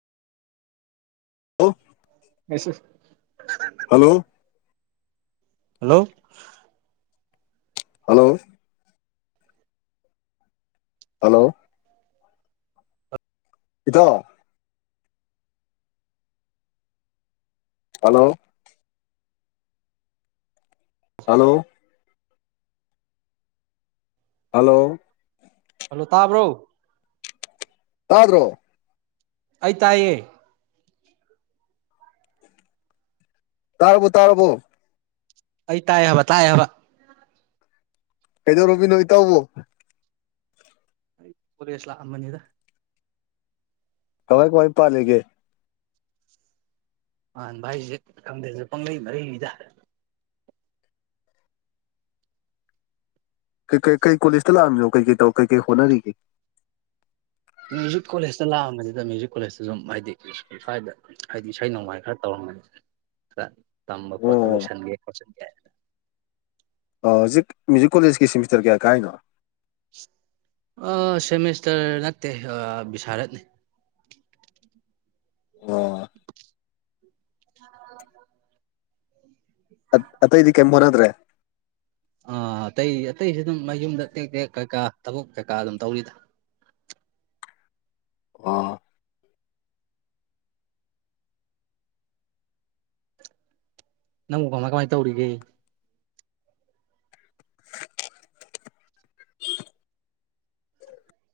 hello ꯑꯁꯨ hello hello hello hello ꯏꯊꯣ hello hello hello hello ꯇꯥꯕ꯭ꯔꯣ ꯇꯥꯔꯣ ꯑꯩ ꯇꯥꯏꯌꯦ ꯇꯥꯔꯔꯕꯕꯨ ꯇꯥꯔꯔꯕꯕꯨ ꯑꯩ ꯇꯥꯏ ꯍꯥꯏꯕ ꯇꯥꯏ ꯍꯥꯏꯕ ꯀꯗꯣ ꯔꯣꯕꯤ ꯅ ꯏ ꯇꯕꯨ ꯄꯨꯂꯦꯁꯂ ꯑꯝꯕꯅꯤꯗ ꯀꯃꯥꯏ ꯀꯃꯥꯏ ꯄꯥꯜꯂꯤꯒꯦ ꯑ ꯚꯥꯏꯁꯦ ꯈꯪꯗ꯭ꯔꯁꯨ ꯄꯪꯂꯩ ꯃꯔꯤꯅꯤꯗ ꯀꯩ ꯀꯩ ꯀꯩ ꯀꯣꯂꯦꯖꯇ ꯂꯥꯛꯝꯃꯤꯅꯣ ꯀꯩ ꯀꯩ ꯇꯧ ꯀꯩ ꯀꯩ ꯍꯣꯠꯅꯔꯤ ꯃ꯭ꯌꯨꯖꯤꯛ ꯀꯣꯂꯦꯖꯇ ꯂꯥꯛꯑꯝꯁꯤꯗ ꯃ꯭ꯌꯨꯖꯤꯛ ꯀꯣꯂꯦꯖꯇ ꯁꯝ ꯍꯥꯏꯗꯤ ꯁ꯭ꯋꯥꯏꯗ ꯍꯥꯏꯗꯤ ꯏꯁꯩ ꯅꯣꯡꯃꯥꯏ ꯈꯔ ꯇꯧꯔꯝꯒꯅꯤ ꯇꯝꯕ ꯈꯣꯠꯄ ꯑꯣ ꯂꯣꯏꯁꯟꯒꯦ ꯈꯣꯠꯆꯟꯒꯦ ꯍꯧꯖꯤꯛ ꯃ꯭ꯌꯨꯖꯤꯛ ꯀꯣꯂꯦꯖꯀꯤ ꯁꯦꯃꯤꯁꯇꯔ ꯀꯌꯥ ꯀꯥꯏꯔꯤꯅꯣ ꯁꯦꯃꯤꯁꯇꯔ ꯅꯠꯇꯦ ꯕꯤꯁꯥꯔꯠꯅꯤ ꯑꯣ ꯑ ꯑꯇꯩꯗꯤ ꯀꯩꯝ ꯍꯣꯠꯅꯗ꯭ꯔꯦ ꯑꯥ ꯑꯇꯩ ꯑꯇꯩꯁꯨ ꯑꯗꯨꯝ ꯃꯌꯨꯝꯗ ꯇꯦꯛ ꯇꯦꯛ ꯀꯩꯀꯥ ꯊꯕꯛ ꯀꯩꯀꯥ ꯑꯗꯨꯝ ꯇꯧꯔꯤꯗ ꯑꯣ ꯅꯪ ꯀꯥꯃꯥꯏ ꯀꯃꯥꯏꯅ ꯇꯧꯔꯤꯒꯦ